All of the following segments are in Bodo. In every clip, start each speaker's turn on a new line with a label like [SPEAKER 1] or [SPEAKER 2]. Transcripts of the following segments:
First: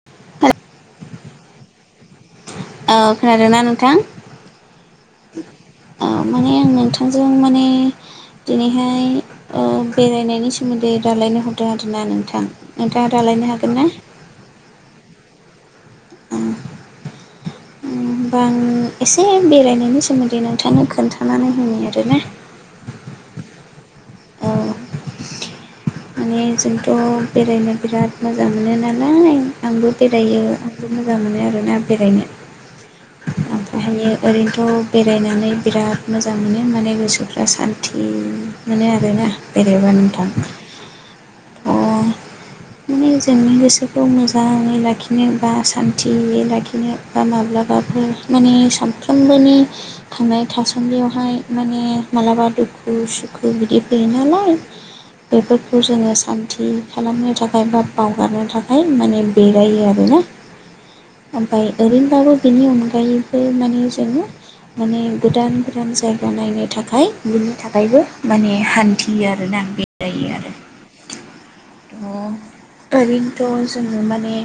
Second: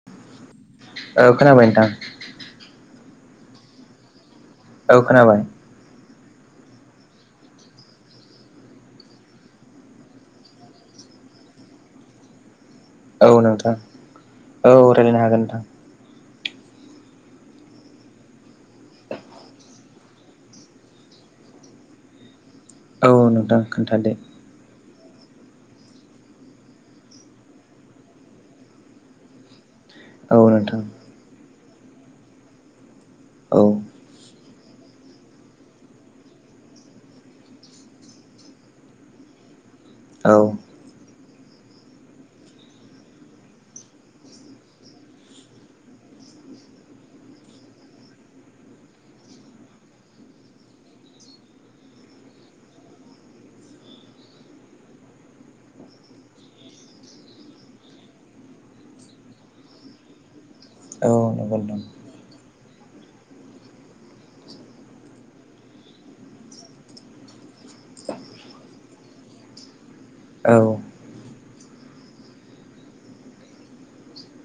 [SPEAKER 1] [inaudible]
[SPEAKER 2] औ खोनाबाय नोंथां।
[SPEAKER 1] औ खोनादोंना नोंथां?
[SPEAKER 2] औ खोनाबाय
[SPEAKER 1] ओ माने आं नोंथांजों माने दिनैहाय ओ बेरायनायनि सोमोन्दै रालायनो हरदों आरोना नोंथां। नोंथाङा
[SPEAKER 2] औ
[SPEAKER 1] रायलायनो हागोन
[SPEAKER 2] नोंथां,
[SPEAKER 1] ना
[SPEAKER 2] औ रायलायनो हागोन नोंथां।
[SPEAKER 1] औ होमबा आं एसे बेरायनायनि सोमोन्दै नोंथांनो खोन्थानानै होनि आरोना।
[SPEAKER 2] औ औ नोंथां खोन्थादो।
[SPEAKER 1] औ माने जोंथ' बेरायनो बिराद मोजां मोनो नालाय आंबो
[SPEAKER 2] औ
[SPEAKER 1] बेरायो
[SPEAKER 2] नोंथां
[SPEAKER 1] आंबो मो जां मोनो आरोना बेरायनो।
[SPEAKER 2] औ।
[SPEAKER 1] फायो ओरैनोथ' बेरायनानै बिराद मोजां मोनो माने गोसोफ्रा सान्थि मोनो आरोना बेरायबा नोंथां।
[SPEAKER 2] औ
[SPEAKER 1] अ'। माने जोंनि गोसोखौ मोजाङै लाखिनो बा सान्थियै लाखिनो बा माब्लाबाफोर माने सानफ्रोमबोनि थांनानै थासानदियावहाय माने मालाबा दुखु सुखु बिदि फैयो नालाय बेफोरखौ जोङो सान्थि खालामनो था खाय बा बावगारनो थाखाय माने बेरायो आरोना।
[SPEAKER 2] औ नंगौ
[SPEAKER 1] ओमफाय
[SPEAKER 2] नोंथां
[SPEAKER 1] ओरैनोबाबो बेनि अनगायैबो मानि जोङो माने गोदान गोदान जायगा नायनो थाखाय बिनि थाखायबो माने हान्थियो आरोना बे [unintelligible]
[SPEAKER 2] औ।
[SPEAKER 1] [unintelligible] ओरैनोथ' जोङो माने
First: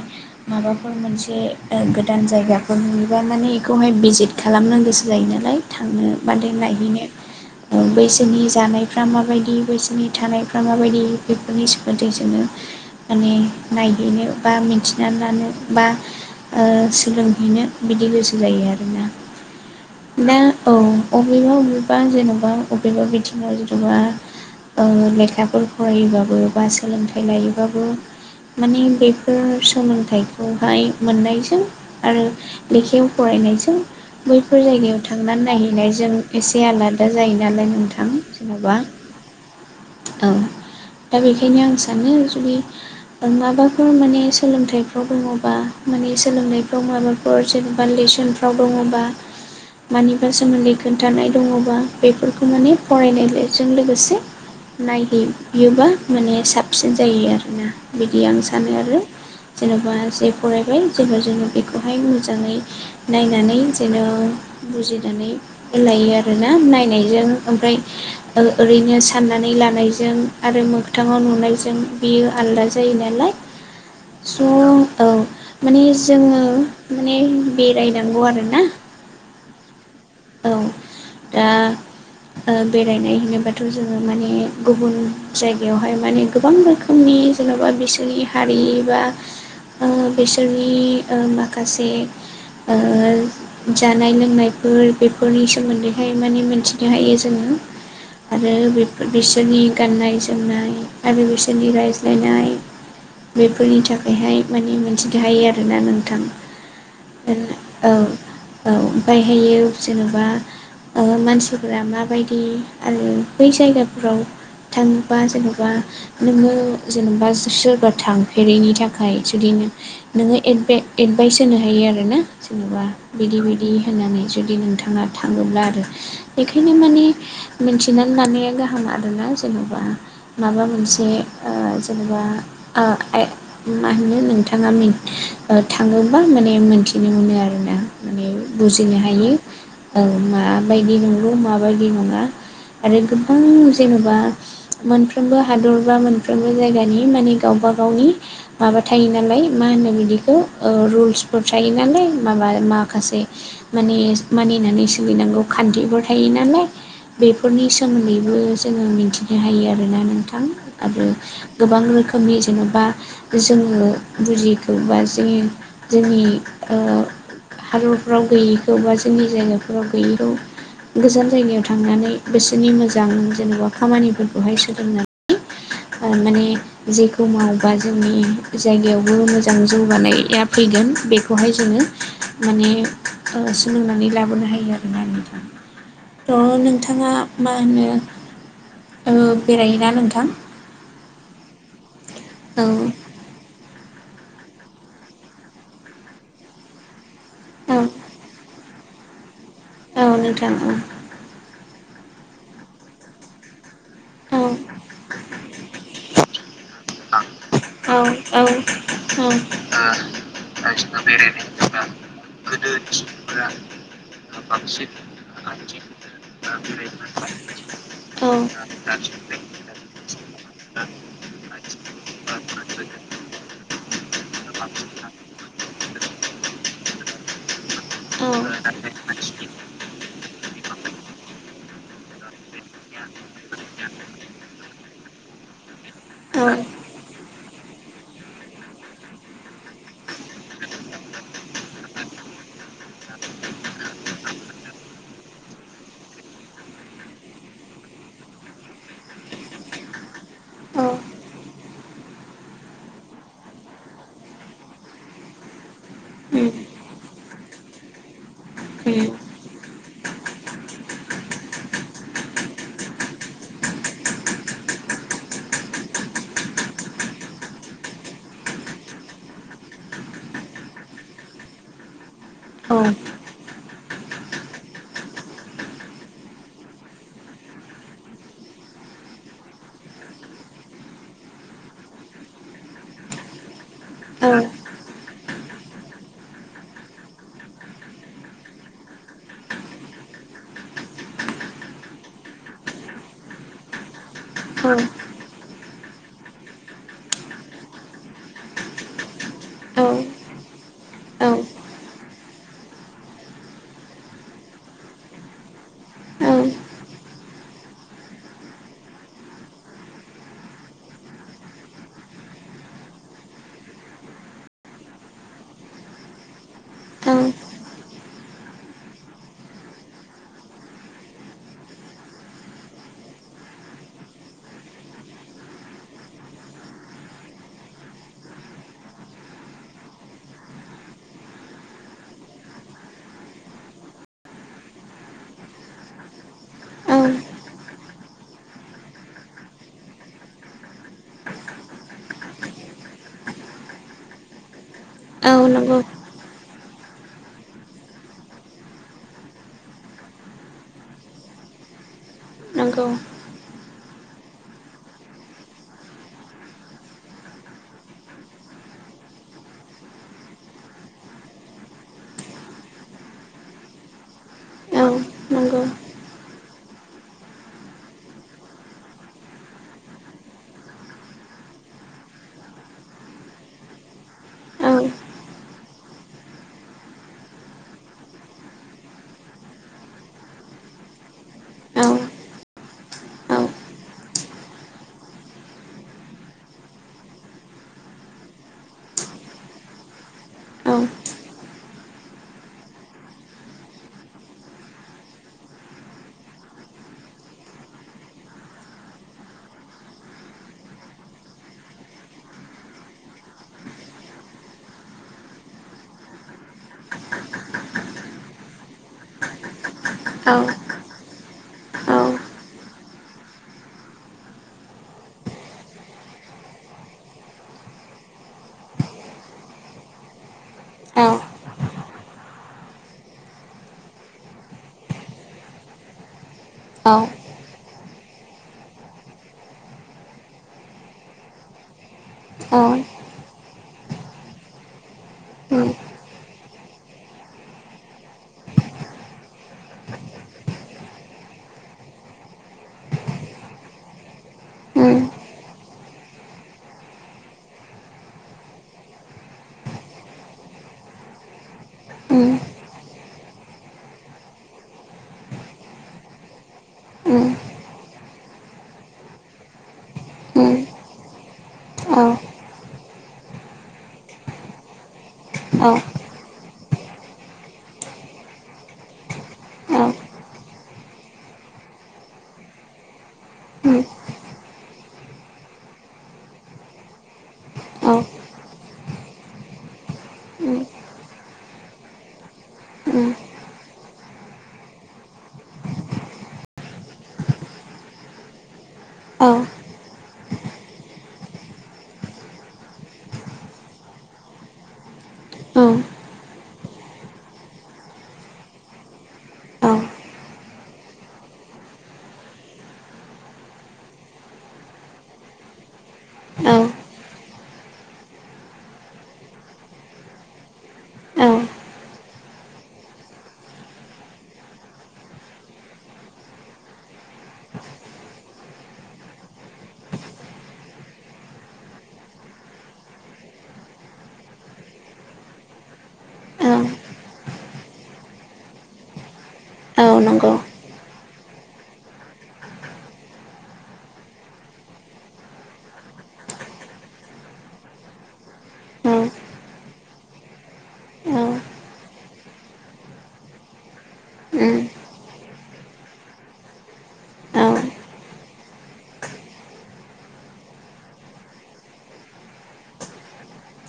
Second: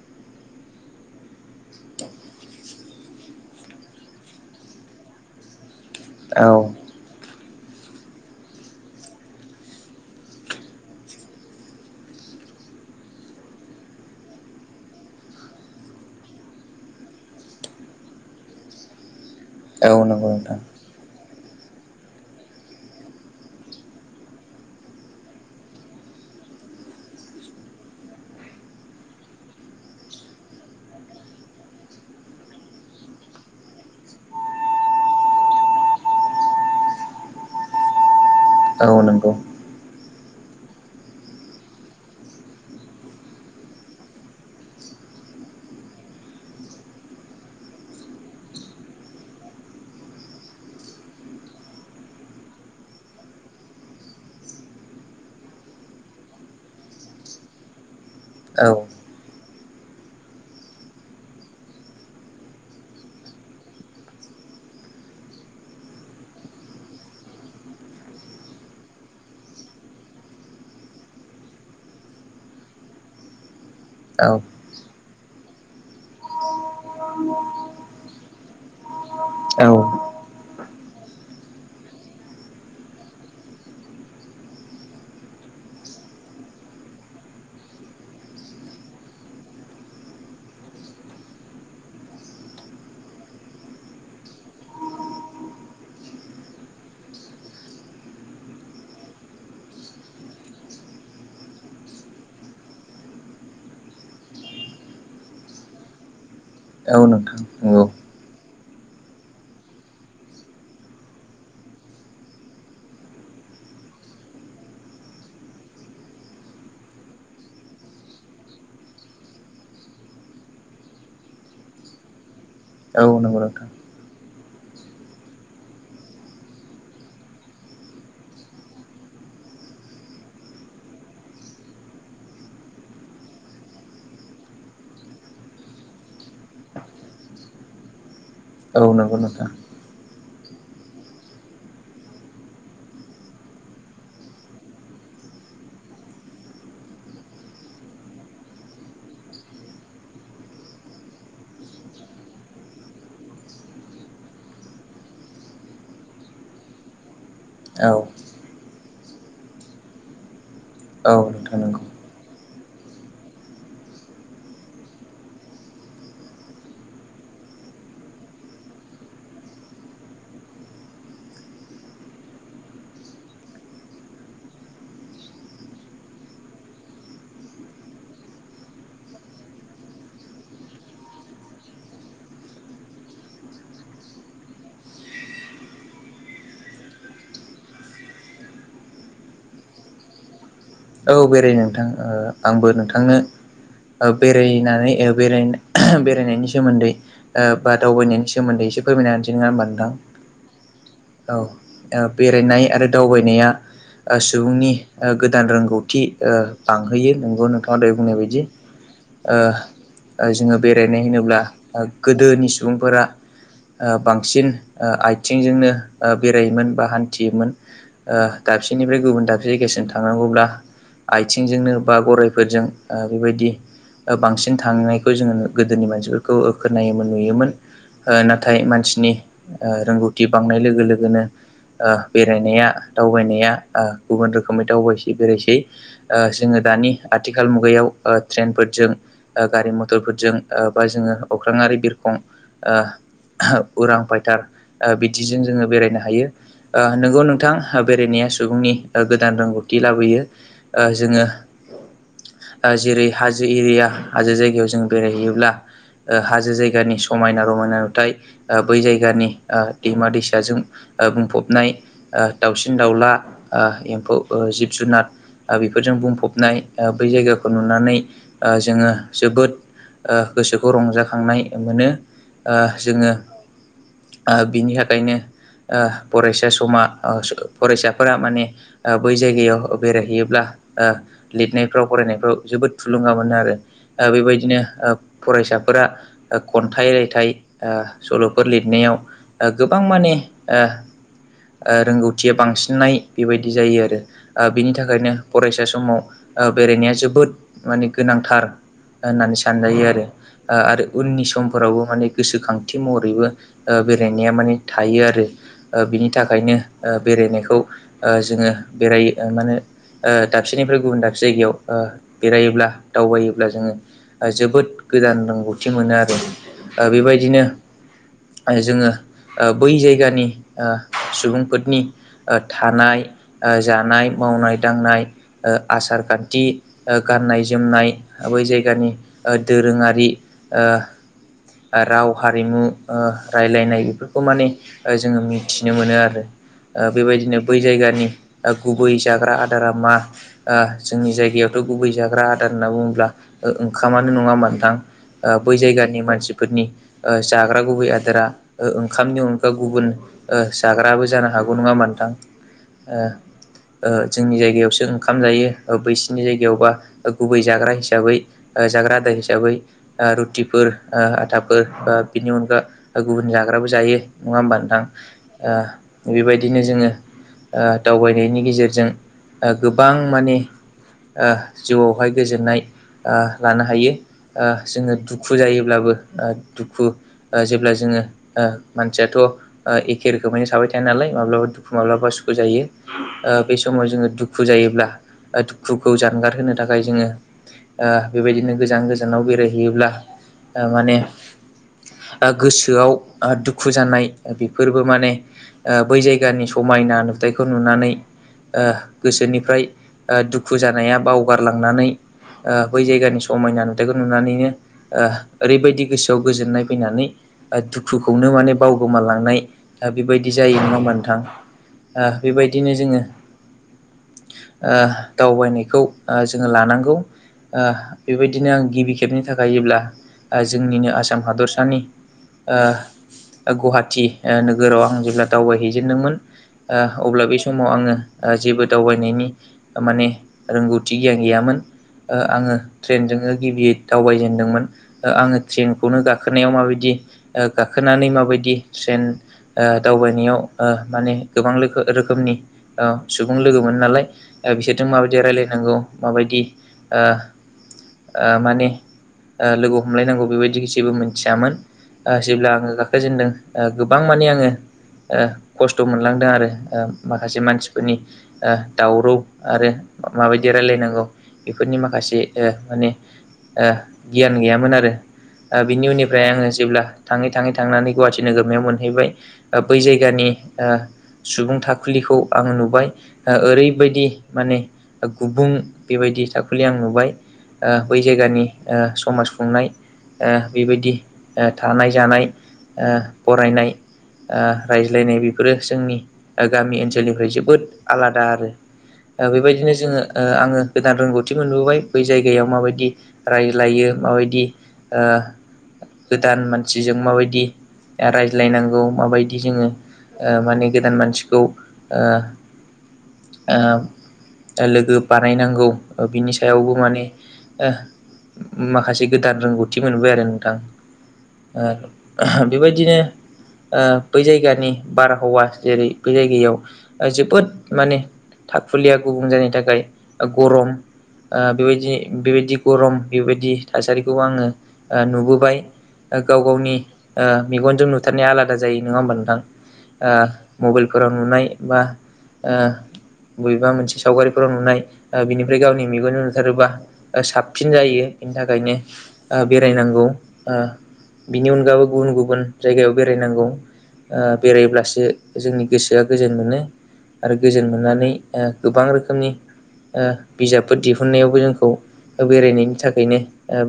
[SPEAKER 1] माबाफोर मोनसे ओ गोदान जायगाफोर नुयोबा माने बेखौहाय भिजिट खालामनो गोसो जायो नालाय थांनो बा
[SPEAKER 2] औ
[SPEAKER 1] दे नायहैनो बैसोरनि जानायफ्रा माबायदि बैसोरनि थानायफ्रा माबायदि बेफोरनि सोमोन्दै जोङो माने नायहैनो बा मिन्थिनानै लानो बा ओ सोलोंहैनो बिदि गोसो जायो आरोना।
[SPEAKER 2] औ नंगौ
[SPEAKER 1] दा
[SPEAKER 2] नोंथां
[SPEAKER 1] औ अबेबा अबेबा जेन'बा अबेबा बिथिङाव जेन'बा ओ लेखाफोर फरायोबाबो बा सोलोंथाइ लायोबाबो मानि बेफोर सोलोंथाइखौहाय मोननायजों आरो लेखायाव फरायनायजों बैफोर जायगायाव थांनानै नायहैनायजों एसे आलादा जायो नालाय नोंथां। जेन'बा
[SPEAKER 2] औ नंगौ
[SPEAKER 1] औ दा बेखायनो आं सानो जुदि माबाफोर माने सोलोंथाइफ्राव दङ'बा माने सोलोंनायफ्राव माबा फोर जेन'बा लेसनफ्राव दङ'बा मानिबा सोमोन्दै खोन्थानाय दङ'बा बेफोरखौ माने फरायनाय बेजों लोगोसे नायहैयोब्ला माने साबसिन जायो आरोना बिदि आं
[SPEAKER 2] औ
[SPEAKER 1] सानो आरो। जेन'बा जे फरायबाय जेब्ला जेबो बेखौहाय मोजाङै नायनानै जेन' बुजिनानै लायो आर ना नायनायजों ओमफ्राय ओरैनो साननानै लानायजों आरो मोखथाङाव नुनायजों बियो आलादा जायो नालाय
[SPEAKER 2] औ
[SPEAKER 1] स' औ माने जोङो माने बेरायनांगौ आरोना।
[SPEAKER 2] औ
[SPEAKER 1] औ दा ओ बेरायनाय होनोबाथ' जोङो माने गुबुन जायगायावहाय माने गोबां रोखोम उननि जेन'बा बिसोरनि हारि बा ओ बिसोरनि ओ माखासे ओ जानाय लोंनायफोर बेफोरनि सोमोन्दैहाय माने मोनथिनो हायो जोङो। आरो बिसोरनि गाननाय जोमनाय आरो बिसोर [unintelligible] राइज्लायनाय बेफोरनि थाखायहाय माने मोनथिनो हायो आरोना नोंथां।
[SPEAKER 2] नोंथां नंगौ
[SPEAKER 1] औ औ ओमफायहायो जेनेबा मानसिफोरा माबायदि आरो बै जायगाफोराव थाङोबा जेनेबा नोङो जेनेबा सोरबा थांफेरैनि थाखाय जुदि नों नोङो एड एडभाइस होनो हायो आरोना जेनेबा
[SPEAKER 2] औ नंगौ
[SPEAKER 1] बिदि
[SPEAKER 2] नोंथां
[SPEAKER 1] बिदि फैनानै जुदि नोंथाङा थाङोब्ला आरो बेखायनो माने मिथिनानै लानाया गाहाम आरोना जेनेबा माबा मोनसे जेनेबा मा होनो नोंथाङा थाङोबा माने मोन्थिनो मोनो आरोना माने
[SPEAKER 2] औ
[SPEAKER 1] बुजिनो
[SPEAKER 2] नंगौ
[SPEAKER 1] हायो
[SPEAKER 2] नोंथां
[SPEAKER 1] औ माबायदि नंगौ माबायदि नङा। आरो गोबां जेन'बा मोनफ्रोमबो हादर बा मोनफ्रोमबो जायगानि माने गावबा गावनि माबा थायो नालाय मा होनो बिदिखौ रुल्सफोर थायो नालाय माबा माखासे माने मानिनानै सोलिनांगौ खान्थिफोर थायो नालाय बेफोरनि
[SPEAKER 2] औ
[SPEAKER 1] सोमोन्दैबो जोङो मिथिनो हायो आरोना नोंथां। आरो
[SPEAKER 2] औ नोंथां
[SPEAKER 1] गोबां
[SPEAKER 2] नंगौ
[SPEAKER 1] रोखोमनि जेन'बा जोङो बुजियैखौबा जोंनि जोंनि हादरफ्राव गैयैखौ बा जोंनि जायगाफोराव गैयैखौ गोजान जायगायाव थांनानै बिसोरनि मोजां जेन'बा खामानिफोरखौहाय सोलोंनानै माने जेखौ मावोबा जोंनि जायगायावबो मोजां जौगानाया फैगोन बेखौहाय जोङो माने सोलोंनानै लाबोनो हायो आरोना नोंथां थ' नोंथाङा मा होनो बेरायोना नोंथां?
[SPEAKER 2] औ बेराय नोंथां
[SPEAKER 1] औ
[SPEAKER 2] आंबो नोंथांनो बेरायनानै बेरायनायनि सोमोन्दै ओ बा
[SPEAKER 1] औ
[SPEAKER 2] दावबायनायनि सोमोन्दै एसे फोरमाय होनोसै नङा होनोमबा
[SPEAKER 1] औ नोंथां
[SPEAKER 2] औ बेरायनाय आरो दावबायनाया
[SPEAKER 1] औ
[SPEAKER 2] सुबुंनि गोदान रों गौथि बांहोयो नोंगौ नोंथाङा दहय बुंनाय बायदि।
[SPEAKER 1] उम
[SPEAKER 2] ओ
[SPEAKER 1] उम
[SPEAKER 2] जोङो बेरायनाय होनोब्ला गोदोनि सुबुंफोरा बांसिन आथिंजोंनो बेरायोमोन बा हान्थियोमोन
[SPEAKER 1] औ
[SPEAKER 2] दाबसिनि फ्राय गुबुन दाबसे जायगासिम थांनांगौब्ला आइथिंजोंनो बा गरायफोरजों बेबायदि बांसिन थांनायखौ जोङो गोदोनि मानसिफोरखौ खोनायोमोन नुयोमोन नाथाय मानसिनि रोंगौथि बांनाय लोगो लोगोनो बेरायनाया दावनाय गुबुन रोखोखै दावबायसै बेरायसै जोङो दा नि आथिखाल मुगायाव ट्रेनफोरजों गारि मथरफोरजों बा जोङो अख्रांरि बिरखं उरां फायथार बिदिजों जोङो बेरायनो हायो। ओ नोंगौ नोंथां बेरायनाया सुबुंनि गोदान रोंगौथि लाबोयो।
[SPEAKER 1] उम उम
[SPEAKER 2] जोङो जेरै हाजो एरिया हाजो जायगायाव जों बेरायहैयोब्ला ओ हाजो जायगानि समायना रमायना नुथाय बै जायगानि दैमा दैसाजों बुंफबनाय ओ दाउसिन दाउला ओ एम्फौ जिब जुनार ओ बेफोरजों बुंफबनाय ओ बै जायगाखौ नुनानै जोङो जोबोद ओ गोसोखौ रंजाखांनाय मोनो ओ
[SPEAKER 1] औ
[SPEAKER 2] जोङो ओ बिनि थाखायनो ओ फरायसा समा ओ फरायसाफोरा माने ओ बै जायगायाव बेराय योब्ला ओ लिरनायफ्राव फरायनायफ्राव जोबोद थुलुंगा मोनो आरो ओ बेबायदिनो ओ फरायसाफोरा खन्थाइ रायथाइ ओ सल'फोर लिरनायाव गोबां माने ओ ओ रोंगौथिया बांसिननाय बेबायदि जायो आरो
[SPEAKER 1] औ
[SPEAKER 2] ओ बेनि थाखाय नो फरायसा समाव ओ बेरायनाया जोबोद माने गोनांथार होननानै सानजायो ओ आरो उननि समफोरावबो माने गोसोखांथि महरैबो ओ बेरायनाया माने थायो आरो ओ बिनि थाखायनो ओ बेरायनायखौ ओ जोङो बेरायो मा होनो ओ दाबसेनिफ्राय गुबुन दाबसे जायगायाव ओ बेरायोब्ला दावबायोब्ला जोङो ओ जोबोद गोदान रोंगौथि मोनो आरो ओ बेबायदिनो जोङो ओ बै जायगानि ओ सुबुंफोरनि थानाय जानाय मावनाय दांनाय ओ आसार खान्थि गाननाय जोमनाय बै जायगानि ओ दोरोङारि ओ ओ राव हारिमु ओ रायलायनाय बेफोरखौ माने ओ जोङो मिथिनो मोनो आरो
[SPEAKER 1] औ
[SPEAKER 2] बेबायदिनो ओ बै जायगानि गुबै जाग्रा आदार दारामा ओ जोंनि जायगायावथ' गुबै जाग्रा आदार होनना बुङोब्ला ओंखामानो नङाहोनबा नोंथां
[SPEAKER 1] औ
[SPEAKER 2] ओ बै
[SPEAKER 1] नंगौ
[SPEAKER 2] जायगानि मानसिफोरनि जाग्रा गुबै आदारा ओंखामनि अनगा गुबुन ओ जाग्राबो जानो हागौ नङा होनबा नोंथां
[SPEAKER 1] नंगौ
[SPEAKER 2] ओ जोंनि जायगायावसो ओंखाम जायो बैसिनि जायगायावबा गुबै जाग्रा हिसाबै ओ जाग्रा आदाय हिसाबै ओ रुटिफोर ओ आटाफोर बा बिनि अनगा गुबुन जाग्राबो जायो नङा होमबा नोंथां
[SPEAKER 1] औ नंगौ
[SPEAKER 2] ओ बेबायदिनो जोङो ओ दावबायनायनि गेजेरजों ओ गोबां माने ओ जिउआवहाय गोजोननाय ओ लानो हायो ओ
[SPEAKER 1] औ
[SPEAKER 2] जोङो दुखु जायोब्लाबो ओ दुखु ओ जेब्ला जोङो ओ मानसियाथ'ओ एखे रोखोमैनो थाबाय थाया नालाय माब्लाब दुखु
[SPEAKER 1] औ
[SPEAKER 2] माब्लाबा सुखु जायो
[SPEAKER 1] औ
[SPEAKER 2] ओ बे समाव जोङो दुखु जायोब्ला दुखुखौ जानगार होनो थाखाय जोङो ओ बेबायदिनो गोजान गोजानाव बेरायहैयोब्ला ओ
[SPEAKER 1] औ
[SPEAKER 2] माने गोसोआव दुखु जानाय बेफोरबो माने ओ बै जायगानि समायना नुथायखौ नुनानै ओ गोसोनिफ्राय दुखु जानाया बावगारलांनानै ओ बै जायगानि समायना नुथायखौ नुनानैनो ओ ओरैबायदि गोसोआव गोजोननाय फैनानै ओ दुखुखौनो माने बावगोमालांनाय ओ बेबायदि जायो नङा होनबा नोथां
[SPEAKER 1] औ
[SPEAKER 2] ओ बेबायदिनो जोंङो ओ दावबायनायखौ ओ जोंङो लानांगौ ओ बेबायदिनो आं गिबि खेबनि थाखाय जेब्ला जोंनिनो आसाम
[SPEAKER 1] औ
[SPEAKER 2] हादरसानि ओ गुवाहाटि ओ नोगोराव आं जेब्ला दावबायहैजेनदोंमोन ओ
[SPEAKER 1] औ
[SPEAKER 2] अब्ला बे समाव आङो जोबोद दावबायनायनि माने रोंगौथि गियान गैयामोन। ओ आङो ट्रेनजोंनो गिबि दावबायजेनदोंमोन आङो
[SPEAKER 1] उम
[SPEAKER 2] ट्रेनखौनो गाखोनायाव माबायदि ओ गाखोनानै माबायदि ट्रेन ओ दावबायनायाव ओ माने गोबां रोखो रोखोमनि ओ सु बुं लोगो मोन नालाय बिसोरजों
[SPEAKER 1] उम
[SPEAKER 2] माबायदि रायलायनांगौ माबायदि ओ ओ माने ओ लोगो हमलायनांगौ बेबायदि जेबो मिथियामोन ओ
[SPEAKER 1] उम
[SPEAKER 2] जेब्ला आङो फैजेनदों गोबां माने आङो ओ खस्थ' मोनलांदों आरो।
[SPEAKER 1] उम
[SPEAKER 2] माखासे मानसिफोरनि ओ दावराव आरो माबायदि
[SPEAKER 1] उम
[SPEAKER 2] रायलायनांगौ बेफोरनि
[SPEAKER 1] औ
[SPEAKER 2] माखासे ओ माने ओ गियान गैयामोन आरो
[SPEAKER 1] औ
[SPEAKER 2] बिनि उनाव ओमफ्राय आङो जेब्ला थाङै थाङै थांनानै गुवाहाटि नोगोरमायाव मोनहैबाय बै
[SPEAKER 1] उम औ
[SPEAKER 2] जायगानि ओ सुबुं थाखुलिखौ आङो नुबाय
[SPEAKER 1] उम
[SPEAKER 2] ओरैबायदि माने गुबुं बेबायदि थाखोनि आं नुबाय। ओ
[SPEAKER 1] उम औ
[SPEAKER 2] बै जायगानि ओ समाज खुंनाय ओ बेबायदि ओ थानाय जानाय ओ फरायनाय ओ रायज्लायनाय बेफोरो जोंनि गामि ओनसोलनिफ्राय जोबोद आलादा आरो बेबायदिनो जोङो ओ आङो गोदान रोंगौथिफोरखौहाय बै जायगायाव माबायदि रायज्लायो माबायदि ओ गोदान मानसिजों माबायदि रायज्लायनांगौ माबायदि जोङो माने गोदान मानसिखौ ओ ओ लोगो बानायनांगौ बिनि सायावबो माने ओ माखासे गोदान रोंगौथि मोनबाय आरो नोंथां।
[SPEAKER 1] औ
[SPEAKER 2] ओ बेबायदिनो ओ बै जायगानि बारहावा जेरै बै जायगायाव जोबोद माने थाखुलिया गुबुं जानायनि थाखाय गरम ओ बेबायदि बेबायदि गरम बेबायदि थासारिखौबो आङो नुबोबाय गाव गावनि ओ मेगनजों नुथारनाया आलादा जायो नङा होमबा नोंथां
[SPEAKER 1] औ
[SPEAKER 2] ओ
[SPEAKER 1] नंगौ
[SPEAKER 2] मबाइलफोराव नुनाय बा ओ बबेबा मोनसे सावगारिफोराव नुनाय बिनिफ्राय गावनि मेगनजों नुथारोबा साबसिन जायो बेनि
[SPEAKER 1] औ
[SPEAKER 2] थाखायनो बेरायनांगौ ओ
[SPEAKER 1] औ उम औ
[SPEAKER 2] बिनि अनगाबो गुबुन गुबुन जायगायाव बेरायनांगौ। ओ बेरायब्लासो जोंनि गोसोआ गोजोन मोनो। आरो गोजोन
[SPEAKER 1] औ
[SPEAKER 2] मोननानै ओ गोबां रोखोमनि ओ बिजाबफोर दिहुननायावबो जोंखौ बेरायनायनो थाखायनो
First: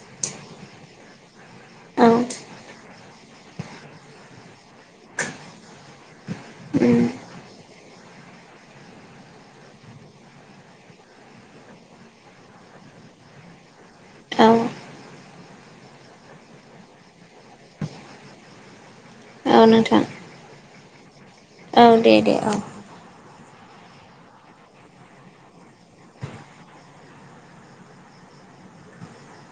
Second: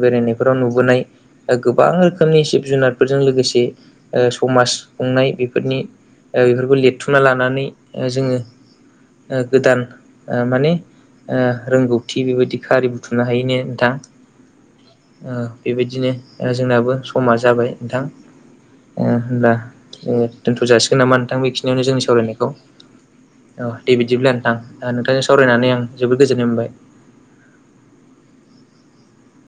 [SPEAKER 2] बेरायनायफोराव नुबोनाय गोबां
[SPEAKER 1] उम
[SPEAKER 2] रोखोमनि जिब जुनार फोरजों लोगोसे समाज खुंनाय बेफोरनि बेफोरखौ लिरथुमना लानो थानानै जोङो गोदान माने रोंगौथि बेबायदिनो खारि बुथुमनो हायोना नोंथां।
[SPEAKER 1] ओ
[SPEAKER 2] बेबायदिनो जोंनाबो समा जाबाय नोंथां। ओ होनब्ला
[SPEAKER 1] औ नोंथां
[SPEAKER 2] दोनथ' जाासिगोन नामा नोंथां
[SPEAKER 1] औ
[SPEAKER 2] बेखिनियावनो जोंनि
[SPEAKER 1] दे दे
[SPEAKER 2] सावरायनायखौ।
[SPEAKER 1] औ
[SPEAKER 2] औ दे बिदिब्ला नोंथां नोंथांजों सावरायनानै आं जोबोद गोजोननाय मोनबाय।